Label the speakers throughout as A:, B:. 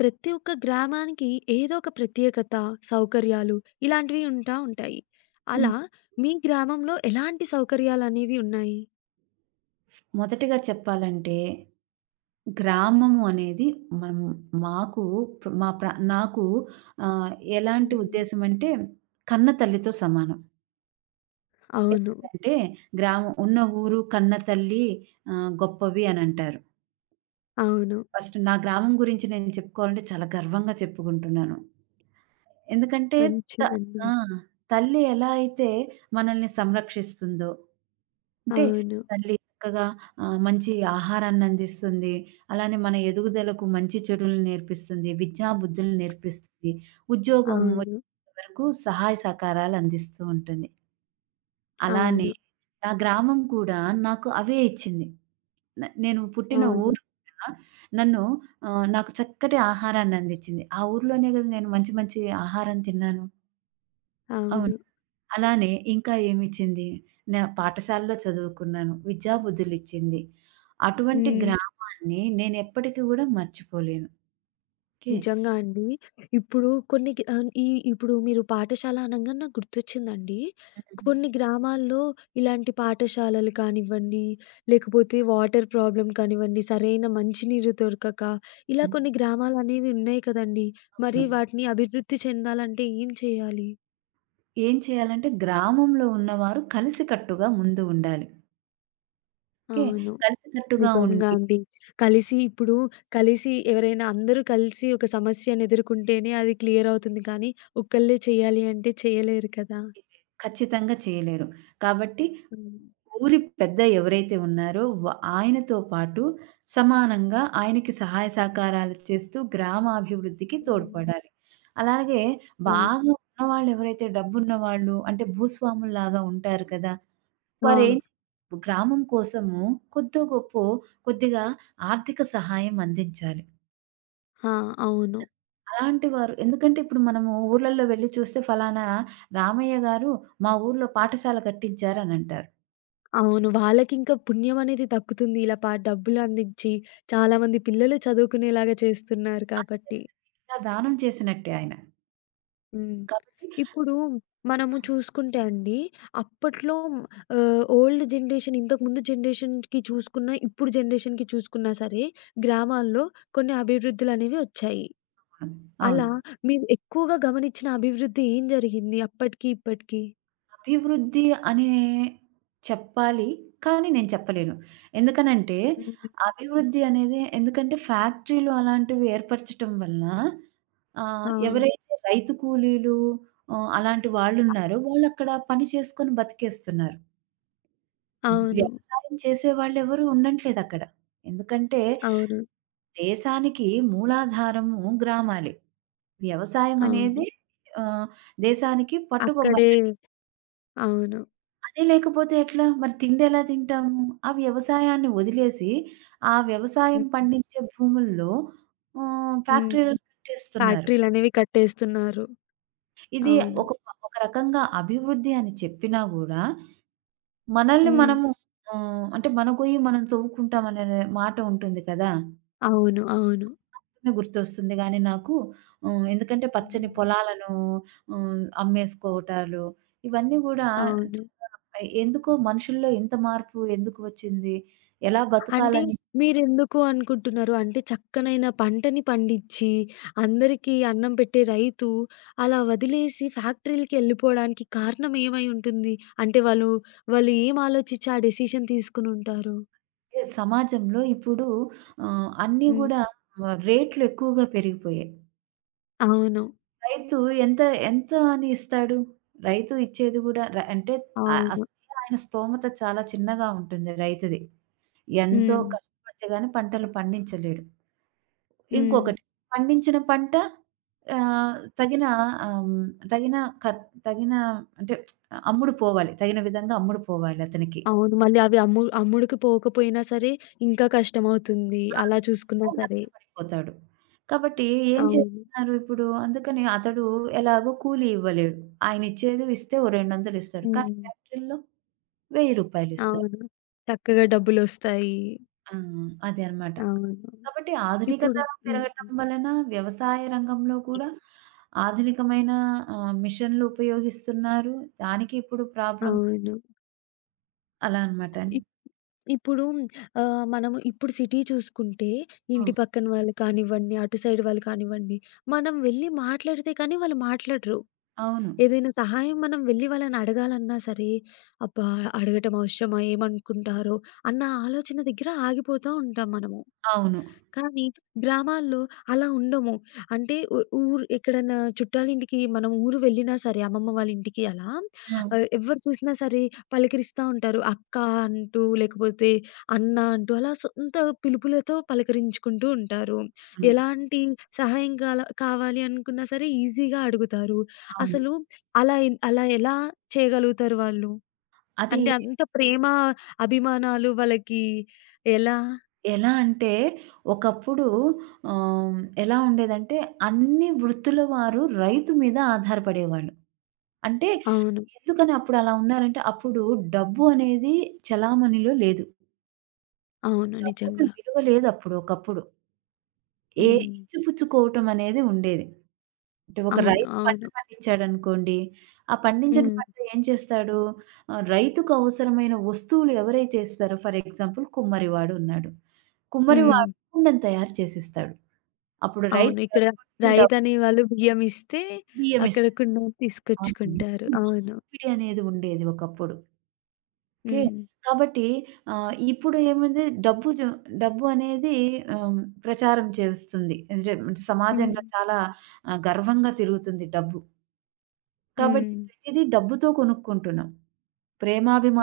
A: ప్రతి ఒక్క గ్రామానికి ఏదో ఒక ప్రత్యేకత, సౌకర్యాలు ఇలాంటివి ఉంటాయి.
B: హ్మ్.
A: అలా మీ గ్రామంలో ఎలాంటి సౌకర్యాలనేవి ఉన్నాయి?
B: మొదటిగా చెప్పాలంటే, గ్రామము అనేది మనం మాకు ప్ర మా ప్ర నాకు ఆహ్, ఎలాంటి
A: హ్మ్.
B: ఉద్దేశమంటే, కన్న తల్లితో సమానం.
A: అవును.
B: ఎందుకంటే, గ్రామం ఉన్న ఊరు కన్న తల్లి గొప్పవి అనంటారు.
A: అవును.
B: ఫస్ట్ నా గ్రామం గురించి నేను చెప్పుకోవాలంటే చాలా గర్వంగా చెప్పుకుంటున్నాను. ఎందుకంటే త
A: మంచిదండి.
B: ఆ! తల్లి ఎలా అయితే మనల్ని సంరక్షిస్తుందో, అంటే
A: అవును.
B: తల్లి చక్కగా మంచి ఆహారాన్నందిస్తుంది. అలానే మన ఎదుగుదలకు మంచి చెడులను నేర్పిస్తుంది. విద్యా బుద్ధులు నేర్పిస్తుంది. ఉద్యోగం
A: అవును.
B: వచ్చేంత వరకు సహాయ సహకారాలు అందిస్తూ ఉంటుంది. అలానే
A: అవును.
B: నా గ్రామం కూడా నాకు అవే ఇచ్చింది. నేను పుట్టిన
A: అవును.
B: ఊరు కూడా నన్ను నాకు చక్కటి ఆహారాన్నందిచ్చింది. ఆ ఊర్లోనే గదా! నేను మంచి మంచి ఆహారం తిన్నాను.
A: అవును.
B: అవును. అలానే ఇంకా ఏమిచ్చింది? నా పాఠశాలలో చదువుకున్నాను. విద్యాబుద్ధులిచ్చింది. అటువంటి
A: హ్మ్.
B: గ్రామాన్ని నేనెప్పటికి గూడా మర్చిపోలేను. ఓకే.
A: నిజంగా అండి. ఇప్పుడు కొన్ని గ్ ఆహ్, ఈ ఇప్పుడు మీరు పాఠశాల అనంగానే నాకు గుర్తొచ్చిందండి.
B: హ్మ్.
A: కొన్ని గ్రామాల్లో ఇలాంటి పాఠశాలలు కానివ్వండి, లేకపోతే వాటర్ ప్రాబ్లమ్ కానివ్వండి, సరైన మంచినీరు దొరకక, ఇలా
B: హ్మ్.
A: కొన్ని గ్రామాలనేవి ఉన్నాయి కదండీ! మరి
B: హ్మ్.
A: వాటిని అభివృద్ధి చెందాలంటే ఏం చేయాలి?
B: ఏం చేయాలంటే గ్రామంలో ఉన్నవారు కలిసికట్టుగా ముందు ఉండాలి. ఓకే.
A: అవును.
B: కలిసికట్టుగా
A: నిజంగా
B: ఉండి
A: అండి. కలిసి ఇప్పుడు కలిసి ఎవరైనా అందరూ కలిసి ఒక సమస్యను ఎదుర్కొంటేనే అది క్లియర్ అవుతుంది కానీ, ఒక్కళ్ళే చేయాలి అంటే చేయలేరు కదా!
B: ఖచ్చితంగా చేయలేరు. కాబట్టి
A: హ్మ్.
B: ఊరి పెద్ద ఎవరైతే ఉన్నారో ఆయనతో పాటు సమానంగా ఆయనకి సహాయ సహకారాలు చేస్తూ గ్రామాభివృద్ధికి
A: హ్మ్.
B: తోడ్పడాలి. అలాగే
A: అవును.
B: బాగా ఉన్నవాళ్ళు ఎవరైతే డబ్బున్నవాళ్ళు అంటే భూస్వాముల్లాగా ఉంటారు కదా!
A: ఆ!
B: వారేం గ్రామం కోసము కొద్దో గొప్పో కొద్దిగా ఆర్థిక సహాయం అందించాలి.
A: ఆ! అవును.
B: అలాంటి వారు ఎందుకంటే ఇప్పుడు మనము ఊర్లల్లో వెళ్లి చూస్తే ఫలానా రామయ్య గారు మా ఊర్లో పాఠశాల కట్టించారనంటారు.
A: అవును. వాళ్ళకింకా పుణ్యం అనేది దక్కుతుంది. ఇలా డబ్బులందించి చాలామంది పిల్లలు చదువుకునేలాగా చేస్తున్నారు కాబట్టి.
B: ఇలా దానం చేసినట్టే ఆయన.
A: హ్మ్.
B: కాబట్టి
A: ఇప్పుడు మనము చూసుకుంటే అండి, అప్పట్లో ఓల్డ్ జనరేషన్ ఇంతకుముందు జనరేషన్‌కి చూసుకున్నా, ఇప్పుడు జనరేషన్‌కి చూసుకున్నా సరే, గ్రామాల్లో కొన్ని అభివృద్ధులనేవి వచ్చాయి.
B: అన్
A: అలా
B: అవును.
A: మీరు ఎక్కువగా గమనించిన అభివృద్ధి ఏం జరిగింది అప్పటికి, ఇప్పటికి?
B: అభివృద్ధి అనే చెప్పాలి. కానీ నేను చెప్పలేను. ఎందుకనంటే,
A: హ్మ్.
B: అభివృద్ధి అనేది ఎందుకంటే ఫ్యాక్టరీలు అలాంటివి ఏర్పరచటం వలన
A: ఆ!
B: ఎవరైతే రైతు కూలీలు అలాంటి వాళ్ళున్నారో వాళ్ళక్కడ పని చేసుకొని బతికేస్తున్నారు.
A: అవును.
B: వ్యవసాయం చేసేవాళ్ళెవరు ఉండట్లేదక్కడ. ఎందుకంటే
A: అవును.
B: దేశానికి మూలాధారము గ్రామాలే. వ్యవసాయం
A: అవును.
B: అనేది ఆహ్, దేశానికి పట్టుగొమ్మ
A: అక్కడే అవును.
B: అదే లేకపోతే ఎట్లా? మరి తిండెలా తింటాము? ఆ వ్యవసాయాన్ని వదిలేసి, ఆ వ్యవసాయం
A: హ్మ్.
B: పండించే భూముల్లో
A: హ్మ్.
B: ఫ్యాక్టరీలను కట్టేస్తున్నారు.
A: ఫ్యాక్టరీలనేవి కట్టేస్తున్నారు.
B: ఇది
A: అవును.
B: ఒక రకంగా అభివృద్ధి అని చెప్పినా గూడా, మనల్ని
A: హ్మ్.
B: మనము అంటే మన గొయ్యి మనం తవ్వుకుంటాం అనే మాట ఉంటుంది కదా!
A: అవును. అవును.
B: గుర్తొస్తుంది గానీ నాకు. హ్మ్. ఎందుకంటే పచ్చని
A: హ్మ్.
B: పొలాలను అమ్మేసుకోవటాలు ఇవన్నీ గూడా
A: అవును.
B: చాలా ఎందుకో మనుషుల్లో ఇంత మార్పు ఎందుకు వచ్చింది? ఎలా
A: అంటే
B: బతకాలని
A: మీరెందుకు అనుకుంటున్నారు? అంటే చక్కనైన పంటని పండించి, అందరికీ అన్నం పెట్టే రైతు అలా వదిలేసి ఫ్యాక్టరీలకెళ్ళిపోవడానికి కారణం ఏమై ఉంటుంది? అంటే వాళ్ళు, వాళ్ళు ఏం ఆలోచించి ఆ డెసిషన్ తీసుకునుంటారు?
B: చెప్పే సమాజంలో ఇప్పుడు అన్నీ గూడా
A: హ్మ్.
B: రేట్లు ఎక్కువగా పెరిగిపోయాయి.
A: అవును.
B: రైతు ఎంత ఎంత అని ఇస్తాడు? రైతు ఇచ్చేది గూడా
A: అవును.
B: అసలే ఆయన స్తోమత చాలా చిన్నగా ఉంటుంది రైతుది. ఎంతో
A: హ్మ్.
B: కష్టపడితే గాని పంటలు పండించలేడు.
A: హ్మ్.
B: ఇంకొకటి పండించిన పంట ఆహ్, తగిన ఆహ్, హ్మ్, తగిన ఖర్ తగిన అంటే అమ్ముడు పోవాలి. తగిన విధంగా అమ్ముడు పోవాలి అతనికి.
A: అవును. మళ్ళీ అవి అమ్ముడుకి పోకపోయినా సరే, ఇంకా కష్టమవుతుంది. అలా చూసుకున్నా
B: ఆర్థికంగా
A: సరే.
B: నష్టపడిపోతాడు. కాబట్టి ఏం
A: అవును.
B: చేస్తున్నారు ఇప్పుడు? అందుకని అతడు ఎలాగో కూలీ ఇవ్వలేడు. ఆయనిచ్చేదో ఇస్తే ఓ 200 ఇస్తాడు. కానీ
A: హ్మ్.
B: ఫ్యాక్టరీలో రూ. 1000 ఇస్తారు.
A: అవును. చక్కగా డబ్బులొస్తాయి.
B: ఆ! అదే అన్నమాట.
A: అవును.
B: కాబట్టి ఆధునికత
A: ఇప్పుడు
B: పెరగటం
A: హ్మ్.
B: వలన వ్యవసాయ రంగంలో కూడా ఆధునికమైన మిషన్‌లు ఉపయోగిస్తున్నారు. దానికి ఇప్పుడు ప్రాబ్లమ్
A: అవును.
B: అలా అనమాట.
A: ఇప్ ఇప్పుడు మనము ఇప్పుడు సిటీ చూసుకుంటే,
B: ఆ!
A: ఇంటి పక్కన వాళ్ళు కానివ్వండి, అటు సైడ్ వాళ్ళు కానివ్వండి, మనం వెళ్లి మాట్లాడితే కానీ వాళ్ళు మాట్లాడరు.
B: అవును.
A: ఏదైనా సహాయం మనం వెళ్లి వాళ్ళని అడగాలన్నా సరే, అబ్బా! అడగటం అవసరమా? ఏమనుకుంటారో? అన్న ఆలోచన దగ్గర ఆగిపోతా ఉంటాం మనము.
B: అవును.
A: కానీ గ్రామాల్లో అలా ఉండము. అంటే ఊరు ఎక్కడన్నా చుట్టాలింటికి మనం ఊరు వెళ్ళినా సరే అమ్మమ్మ వాళ్ళ ఇంటికి అలా
B: హ్మ్.
A: ఎవ్వరు చూసినా సరే పలకరిస్తా ఉంటారు. అక్క అంటూ, లేకపోతే అన్న అంటూ అలా సొంత పిలుపులతో పలకరించుకుంటూ ఉంటారు.
B: అవును.
A: ఎలాంటి సహాయం గాల కావాలి అనుకున్నా సరే ఈజీగా అడుగుతారు.
B: అవును.
A: అసలు అలా ఎన్ అలా ఎలా చేయగలుగుతారు వాళ్ళు?
B: అది
A: అంటే అంత ప్రేమ, అభిమానాలు వాళ్ళకి ఎలా?
B: ఎలా అంటే ఒకప్పుడు ఆహ్, ఎలా ఉండేదంటే అన్ని వృత్తుల వారు రైతు మీద ఆధారపడేవాళ్ళు. అంటే
A: అవును.
B: ఎందుకని అప్పుడు అలా ఉన్నారంటే అప్పుడు డబ్బు అనేది చలామణిలో లేదు.
A: అవును.
B: డబ్బుకి
A: నిజంగా.
B: విలువ లేదప్పుడు ఒకప్పుడు. ఏ
A: హ్మ్.
B: ఇచ్చిపుచ్చుకోవటం అనేది ఉండేది. అంటే ఒక
A: అవును.
B: రైతు పంట
A: అవును.
B: పండించాడనుకోండి, ఆ పండించిన
A: హ్మ్.
B: పంట ఏం చేస్తాడు? రైతుకు అవసరమైన వస్తువులు ఎవరైతే ఇస్తారో ఫర్ ఎగ్జాంపుల్ కుమ్మరివాడు ఉన్నాడు.
A: హ్మ్.
B: కుమ్మరివాడు కుండను తయారు చేసిస్తాడు. అప్పుడు
A: అవును.
B: రైతు
A: ఇక్కడ
B: డబ్బులు డబ్బు
A: రైతనే వాళ్ళు బియ్యం ఇస్తే
B: బియ్యం
A: అక్కడ
B: ఇస్తాడు.
A: కుండను
B: ఆ
A: తీసుకొచ్చుకుంటారు.
B: రోజు
A: అవును.
B: మార్పిడి అనేది ఉండేది ఒకప్పుడు. ఓకే.
A: హ్మ్.
B: కాబట్టి ఇప్పుడు ఏముంది డబ్బు అనేది ఆహ్, ప్రచారం చేస్తుంది. అంటే
A: హ్మ్.
B: సమాజంలో చాలా గర్వంగా తిరుగుతుంది డబ్బు. కాబట్టి
A: హ్మ్.
B: ప్రతీదీ డబ్బుతో కొనుక్కుంటున్నాం.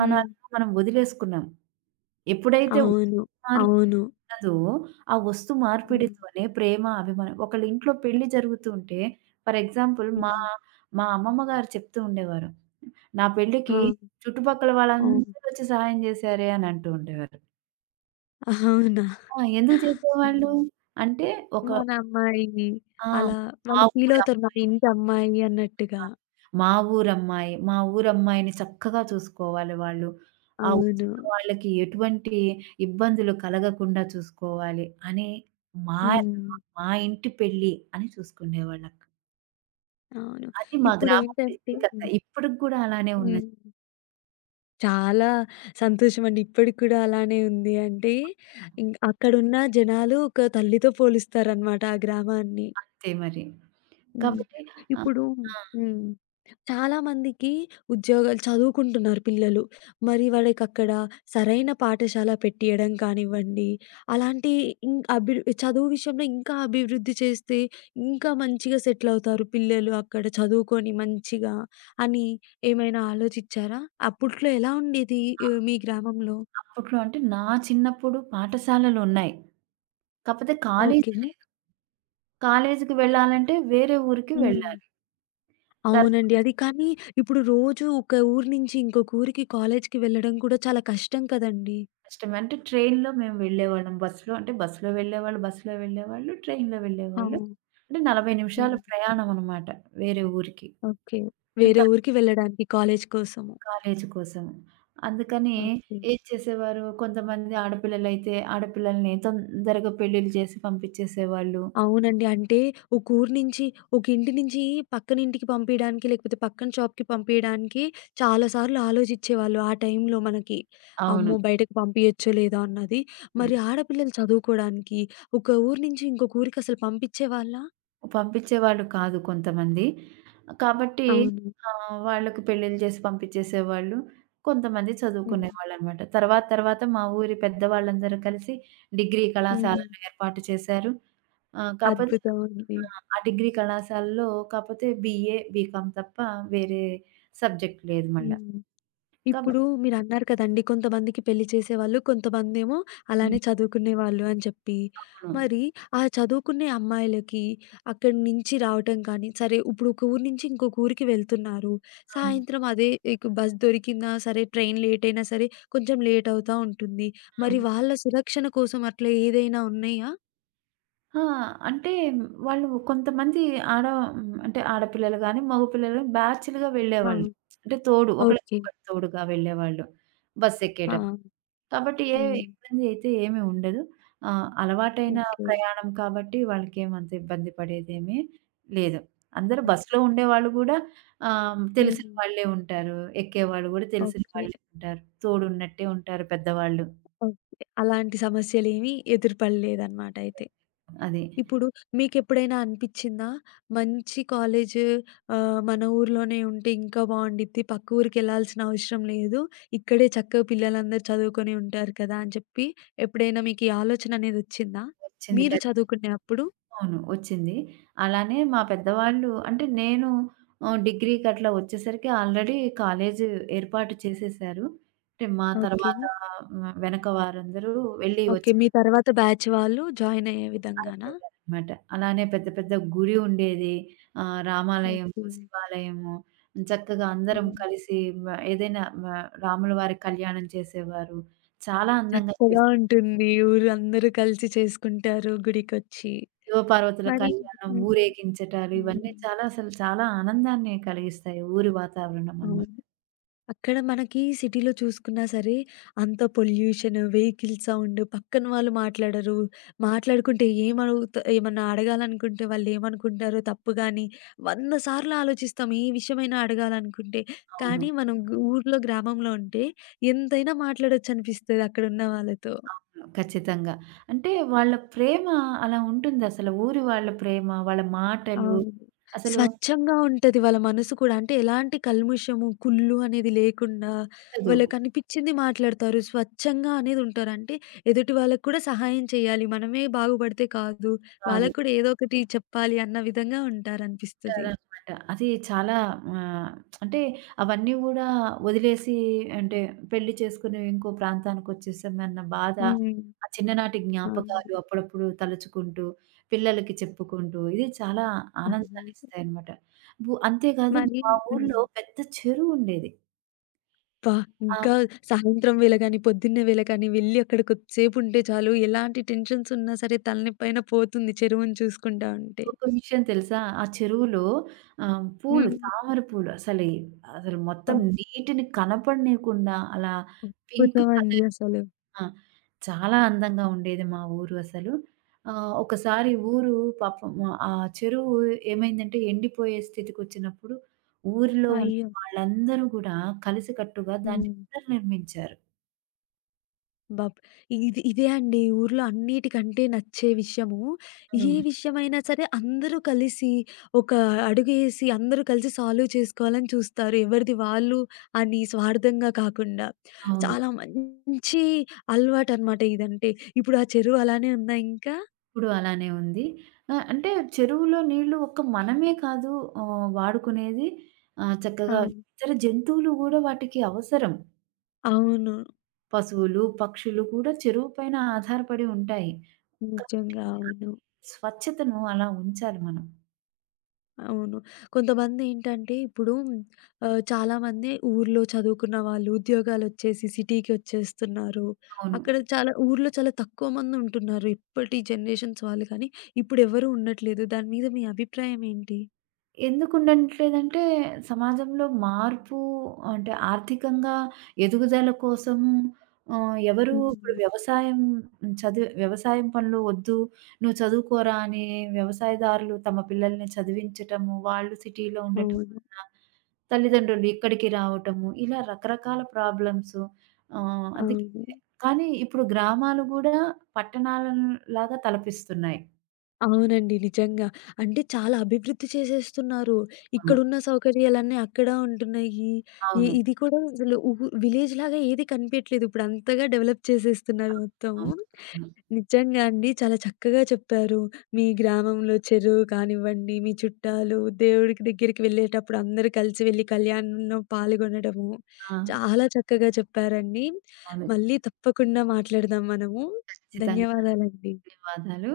A: హ్మ్.
B: మనం వదిలేసుకున్నాం. ఎప్పుడైతే వస్తు
A: అవును.
B: మార్పిడి
A: అవును.
B: ఉన్నదో, ఆ వస్తు
A: హ్మ్.
B: మార్పిడితోనే ప్రేమ, అభిమానం ఒకళ్ళ ఇంట్లో పెళ్లి జరుగుతూ ఉంటే, ఫర్ ఎగ్జాంపుల్ మా
A: హ్మ్.
B: మా అమ్మమ్మ గారు చెప్తూ ఉండేవారు. నా పెళ్ళికి
A: ఆ!
B: చుట్టుపక్కల
A: అవును.
B: వాళ్ళందరూ వచ్చి సహాయం జేశారే అని అంటూ ఉండేవారు.
A: అవునా?
B: ఆ! ఎందుకు చేసేవాళ్ళు?
A: హ్మ్.
B: అంటే ఒక
A: మన అమ్మాయి
B: ఆ!
A: అలా
B: మా
A: వాళ్ళు
B: ఊర
A: ఫీలవుతారు. మన ఇంటి అమ్మాయి అన్నట్టుగా.
B: మా ఊరమ్మాయి. మా ఊరమ్మాయిని చక్కగా చూసుకోవాలి వాళ్ళు. ఆ
A: అవును.
B: వచ్చిన వాళ్ళకి ఎటువంటి ఇబ్బందులు కలగకుండా చూసుకోవాలి అని మా
A: హ్మ్.
B: మా ఇంటి పెళ్ళి అని చూసుకునేవాళ్ళక్క.
A: అవును.
B: అది మా గ్రామం
A: ఇప్పుడేంటంటే
B: ప్రత్యేకత. ఇప్పటికి గూడా అలానే
A: హ్మ్.
B: ఉన్నది
A: చాలా సంతోషమండి. ఇప్పటికి కూడా అలానే ఉంది. అంటే ఇంక అక్కడున్న జనాలు ఒక తల్లితో పోలుస్తారనమాట ఆ గ్రామాన్ని.
B: అంతే మరి.
A: హ్మ్.
B: కాబట్టి ఆ!
A: ఇప్పుడు
B: ఆ!
A: హ్మ్. చాలామందికి ఉద్యోగాలు చదువుకుంటున్నారు పిల్లలు. మరి వాళ్ళకక్కడ సరైన పాఠశాల పెట్టియడం కానివ్వండి, అలాంటి ఇం అభివృ చదువు విషయంలో ఇంకా అభివృద్ధి చేస్తే, ఇంకా మంచిగా సెటిలవుతారు పిల్లలు అక్కడ చదువుకొని మంచిగా అని ఏమైనా ఆలోచిచ్చారా? అప్పట్లో ఎలా ఉండేది మీ గ్రామంలో?
B: అప్పట్లో అంటే నా చిన్నప్పుడు పాఠశాలలున్నాయి. కాపోతే కాలేజీ
A: ఓకే.
B: లేదు. కాలేజీకి వెళ్ళాలంటే వేరే ఊరికి
A: హ్మ్.
B: వెళ్ళాలి. చాలా
A: అవునండి. అది కానీ ఇప్పుడు రోజు ఒక ఊరు నుంచి ఇంకొక ఊరికి కాలేజికి వెళ్ళడం కూడా చాలా కష్టం కదండీ!
B: కష్టం. అంటే ట్రైన్‌లో మేము వెళ్ళేవాళ్ళం. బస్సులో వెళ్ళేవాళ్ళు, ట్రైన్‌లో వెళ్ళేవాళ్ళు.
A: అవును.
B: అంటే 40 నిమిషాల
A: హ్మ్.
B: ప్రయాణం అనమాట వేరే ఊరికి.
A: ఓకే. వేరే
B: తన
A: ఊరికి వెళ్ళడానికి కాలేజీ కోసము.
B: కాలేజీ కోసం. అందుకని
A: ఓకే.
B: ఏం చేసేవారు కొంతమంది ఆడపిల్లలైతే ఆడపిల్లల్ని తొందరగా పెళ్ళిళ్ళు చేసి పంపించేసేవాళ్ళు.
A: అవునండి. అంటే ఒక ఊరు నుంచి, ఒక ఇంటి నుంచి పక్కనింటికి పంపియడానికి, లేకపోతే పక్కన షాప్‌కి పంపియడానికి చాలా సార్లు ఆలోచిచ్చేవాళ్ళు. ఆ టైంలో మనకి.
B: అవును.
A: అమ్మో! బయటకి పంపియచ్చో లేదో అన్నది. మరి ఆడపిల్లలు చదువుకోడానికి ఒక ఊరు నుంచి ఇంకొక ఊరికసలు పంపిచ్చేవాళ్ళా?
B: పంపించేవాళ్ళు కాదు కొంతమంది. కాబట్టి
A: అవును.
B: వాళ్ళకి పెళ్ళిళ్ళు చేసి పంపించేసేవాళ్ళు. కొంతమంది
A: హ్మ్.
B: చదువుకునేవాళ్ళనమాట. తర్వాత తర్వాత మా ఊరి పెద్దవాళ్ళందరూ కలిసి డిగ్రీ
A: హ్మ్.
B: కళాశాలను ఏర్పాటు చేశారు. ఆహ్, కాపోతే ఆ!
A: అద్భుతం అండి.
B: కాకపోతే ఆ డిగ్రీ కళాశాలలో బీఏ, బీకామ్ తప్ప వేరే సబ్జెక్ట్ లేదు మళ్ళా.
A: హ్మ్. ఇప్పుడు
B: కాబట్టి
A: మీరన్నారు కదండీ! కొంతమందికి పెళ్లి చేసేవాళ్ళు. కొంతమందేమో
B: హ్మ్.
A: అలానే చదువుకునేవాళ్ళు అని చెప్పి.
B: అవును.
A: మరి ఆ చదువుకునే అమ్మాయిలకి అక్కడి నుంచి రావటం కానీ, సరే ఇప్పుడు ఒక ఊరు నుంచి ఇంకొక ఊరికి వెళ్తున్నారు.
B: ఆ!
A: సాయంత్రం అదే ఇక బస్ దొరికినా సరే, ట్రైన్ లేట్ అయినా సరే, కొంచెం లేట్ అవుతా ఉంటుంది.
B: ఆ!
A: మరి వాళ్ళ సురక్షణ కోసం అట్లా ఏదైనా ఉన్నాయా?
B: ఆ! అంటే వాళ్ళు కొంతమంది ఆడ అంటే ఆడపిల్లలు గాని, మగ పిల్లలు బ్యాచులుగా
A: ఆ!
B: వెళ్ళేవాళ్ళు. అంటే
A: ఓకే.
B: ఒకళ్ళకొకళ్ళు తోడుగా వెళ్ళేవాళ్ళు బస్
A: ఆ!
B: ఎక్కేటప్పుడు. కాబట్టి ఏ
A: హ్మ్.
B: ఇబ్బంది అయితే ఏమి ఉండదు. అలవాటైన
A: ఓకే.
B: ప్రయాణం కాబట్టి వాళ్ళకేమి అంత ఇబ్బంది పడేదేమీ లేదు. అందరూ
A: ఓకే.
B: బస్‌లో ఉండేవాళ్ళు గూడా తెలిసిన
A: హ్మ్.
B: వాళ్ళే ఉంటారు. ఎక్కేవాళ్ళు గూడా తెలిసిన
A: ఓకే.
B: వాళ్ళే ఉంటారు. తోడున్నట్టే ఉంటారు పెద్దవాళ్ళు.
A: ఓకే. అలాంటి సమస్యలేమీ ఎదురుపడలేదన్నమాట అయితే.
B: అది.
A: ఇప్పుడు మీకెప్పుడైనా అనిపిచ్చిందా? మంచి కాలేజ్ మన ఊర్లోనే ఉంటే ఇంకా బావుండిద్ది. పక్క ఊరికెళ్ళాల్సిన అవసరం లేదు. ఇక్కడే చక్కగా పిల్లలందరూ చదువుకొని ఉంటారు కదా! అని చెప్పి ఎప్పుడైనా మీకీ ఆలోచన అనేదొచ్చిందా? మీరు
B: చిందిక
A: చదువుకునే అప్పుడు?
B: అవును. వచ్చింది. అలానే మా పెద్దవాళ్ళు అంటే నేను డిగ్రీకి అట్లా వచ్చేసరికి ఆల్రెడీ కాలేజు ఏర్పాటు చేసేసారు. అంటే మా
A: ఓకే.
B: తర్వాత వెనక వారందరూ వెళ్ళి
A: ఓకే.
B: వచ్చి
A: మీ తర్వాత బ్యాచ్ వాళ్ళు జాయిన్ అయ్యే విధంగానా?
B: అయ్యేవారనమాట. అలానే పెద్ద పెద్ద గుడి ఉండేది. రామాలయము,
A: ఓకే.
B: శివాలయము చక్కగా అందరం
A: హ్మ్.
B: కలిసి మ ఏదైనా మ రాముల వారి కళ్యాణం చేసేవారు. చాలా అందంగా
A: చక్కగా
B: చేసేవారు.
A: ఉంటుంది. ఊరందరూ కలిసి చేసుకుంటారు గుడికొచ్చి.
B: శివపార్వతుల
A: మరి
B: కళ్యాణం,
A: హ్మ్.
B: ఊరేగించటాలు ఇవన్నీ
A: హ్మ్.
B: చాలా అసలు చాలా ఆనందాన్ని కలిగిస్తాయి. ఊరి వాతావరణం
A: అవును.
B: అన్నమాట.
A: అక్కడ మనకి సిటీలో చూసుకున్నా సరే, అంత పొల్యూషన్, వెహికల్ సౌండ్, పక్కన వాళ్ళు మాట్లాడరు. మాట్లాడుకుంటే ఏమన్నా అడగాలనుకుంటే వాళ్ళేమనుకుంటారో తప్పు గాని, 100 సార్లు ఆలోచిస్తాం ఏ విషయమైనా అడగాలనుకుంటే.
B: అవును.
A: కానీ మనం ఊర్లో, గ్రామంలో ఉంటే ఎంతైనా మాట్లాడొచ్చనిపిస్తది అక్కడున్న వాళ్ళతో.
B: అవును. ఖచ్చితంగా. అంటే వాళ్ళ ప్రేమ అలా ఉంటుందసలు. ఊరి వాళ్ళ ప్రేమ, వాళ్ళ మాటలు
A: అవును.
B: అసలు
A: స్వచ్ఛంగా ఉంటది వాళ్ళ మనసు కూడా. అంటే ఎలాంటి కల్ముషము, కుళ్ళు అనేది లేకుండా
B: ఉండదు.
A: వాళ్ళకనిపిచ్చింది మాట్లాడతారు. స్వచ్ఛంగా అనేది ఉంటారు. అంటే ఎదుటి వాళ్ళకి కూడా సహాయం చేయాలి. మనమే బాగుపడితే కాదు.
B: కాదు.
A: వాళ్ళకి కూడా ఏదో ఒకటి చెప్పాలి అన్న విధంగా ఉంటారనిపిస్తది.
B: ఇచ్చారనమాట. అది చాలా ఆహ్, అంటే అవన్నీ గూడా వదిలేసి అంటే పెళ్లి చేసుకుని ఇంకో ప్రాంతానికొచ్చేసామన్న బాధ,
A: హ్మ్.
B: ఆ చిన్ననాటి జ్ఞాపకాలు
A: అవును.
B: అప్పుడప్పుడు తలుచుకుంటూ, పిల్లలకి చెప్పుకుంటూ ఇది చాలా
A: అవును.
B: ఆనందాన్నిస్తాయనమాట. అంతేకాదు
A: మరి
B: మా
A: హ్మ్.
B: ఊర్లో పెద్ద చెరువుండేది.
A: అబ్బా!
B: ఆ!
A: ఇంకా సాయంత్రం వేళ గాని, పొద్దున్నే వేళ కానీ వెళ్లి అక్కడ కొద్దిసేపు ఉంటే చాలు ఎలాంటి టెన్షన్స్ ఉన్నా సరే తలనొప్పైనా పోతుంది చెరువుని చూసుకుంటా ఉంటే.
B: ఒక విషయం తెలుసా? ఆ చెరువులో ఆహ్, పూలు
A: హ్మ్.
B: తామర పూలు అసలు అసలు
A: అబ్బా!
B: మొత్తం నీటిని కనపడనీయకుండా అలా పింక్
A: అద్భుతం అండి
B: కలర్
A: అసలు.
B: ఆ! చాలా అందంగా ఉండేది మా ఊరు అసలు. ఆహ్, ఒకసారి ఊరు పాపం ఆ చెరువు ఏమైందంటే ఎండిపోయే స్థితికొచ్చినప్పుడు ఊరిలో ఉన్న
A: అయ్యో!
B: వాళ్ళందరూ గూడా కలిసికట్టుగా దాన్ని
A: హ్మ్.
B: పునర్నిర్మించారు.
A: బాబ్ ఇది ఇదే అండి ఊర్లో అన్నిటికంటే నచ్చే విషయము.
B: ఆ!
A: ఏ విషయమైనా సరే అందరూ కలిసి ఒక అడుగేసి అందరూ కలిసి సాల్వ్ చేసుకోవాలని చూస్తారు. ఎవరిది వాళ్ళు అని స్వార్థంగా కాకుండా.
B: అవును.
A: చాలా మంచి అలవాటనమాట ఇదంటే. ఇప్పుడు ఆ చెరువు అలానే ఉందా ఇంకా?
B: ఇప్పుడు అలానే ఉంది. అంటే చెరువులో నీళ్లు ఒక్క మనమే కాదు వాడుకునేది.
A: ఆ!
B: చక్కగా ఇతర జంతువులు గూడా వాటికి అవసరం.
A: అవును.
B: పశువులు, పక్షులు కూడా చెరువు పైన ఆధారపడి ఉంటాయి. కాబట్టి
A: నిజంగా. అవును.
B: స్వచ్ఛతను అలా ఉంచాలి మనం.
A: అవును. కొంతమందేంటంటే ఇప్పుడు చాలామంది ఊర్లో చదువుకున్న వాళ్ళు ఉద్యోగాలొచ్చేసి సిటీకొచ్చేస్తున్నారు.
B: అవును.
A: అక్కడ చాలా ఊర్లో చాలా తక్కువ మందుంటున్నారు. ఇప్పటి జనరేషన్స్ వాళ్ళు కానీ, ఇప్పుడెవరూ ఉండట్లేదు. దాని మీద మీ అభిప్రాయం ఏంటి?
B: ఎందుకు ఉండట్లేదంటే సమాజంలో మార్పు అంటే ఆర్థికంగా ఎదుగుదల కోసము ఎవరు ఇప్పుడు
A: హ్మ్.
B: వ్యవసాయం చదువు వ్యవసాయం పనులు వద్దు, నువ్వు చదువుకోరా అని వ్యవసాయదారులు తమ పిల్లల్ని చదివించటము, వాళ్ళు సిటీలో ఉండటం
A: అవును.
B: వల్ల తల్లిదండ్రులు ఇక్కడికి రావటము, ఇలా రకరకాల ప్రాబ్లమ్స్. అందుకే
A: అవును.
B: కానీ ఇప్పుడు గ్రామాలు గూడా పట్టణాలలాగా తలపిస్తున్నాయి.
A: అవునండి. నిజంగా. అంటే చాలా అభివృద్ధి చేసేస్తున్నారు.
B: అవును.
A: ఇక్కడున్న సౌకర్యాలన్నీ అక్కడ ఉంటున్నాయి.
B: అవును.
A: ఇది కూడా అసలు విలేజ్ లాగా ఏది కనిపియట్లేదు. ఇప్పుడు అంతగా డెవలప్ చేసేస్తున్నారు మొత్తం.
B: అవును. అవును.
A: నిజంగా అండి. చాలా చక్కగా చెప్పారు. మీ గ్రామంలో చెరువు కానివ్వండి, మీ చుట్టాలు, దేవుడికి దగ్గరికి వెళ్ళేటప్పుడు అందరూ కలిసి వెళ్లి కళ్యాణంలో పాల్గొనడము.
B: ఆ!
A: చాలా చక్కగా చెప్పారండి.
B: అవును.
A: మళ్ళీ తప్పకుండా మాట్లాడదాం మనము.
B: ఖచ్చితంగా.
A: ధన్యవాదాలండి.
B: ధన్యవాదాలు.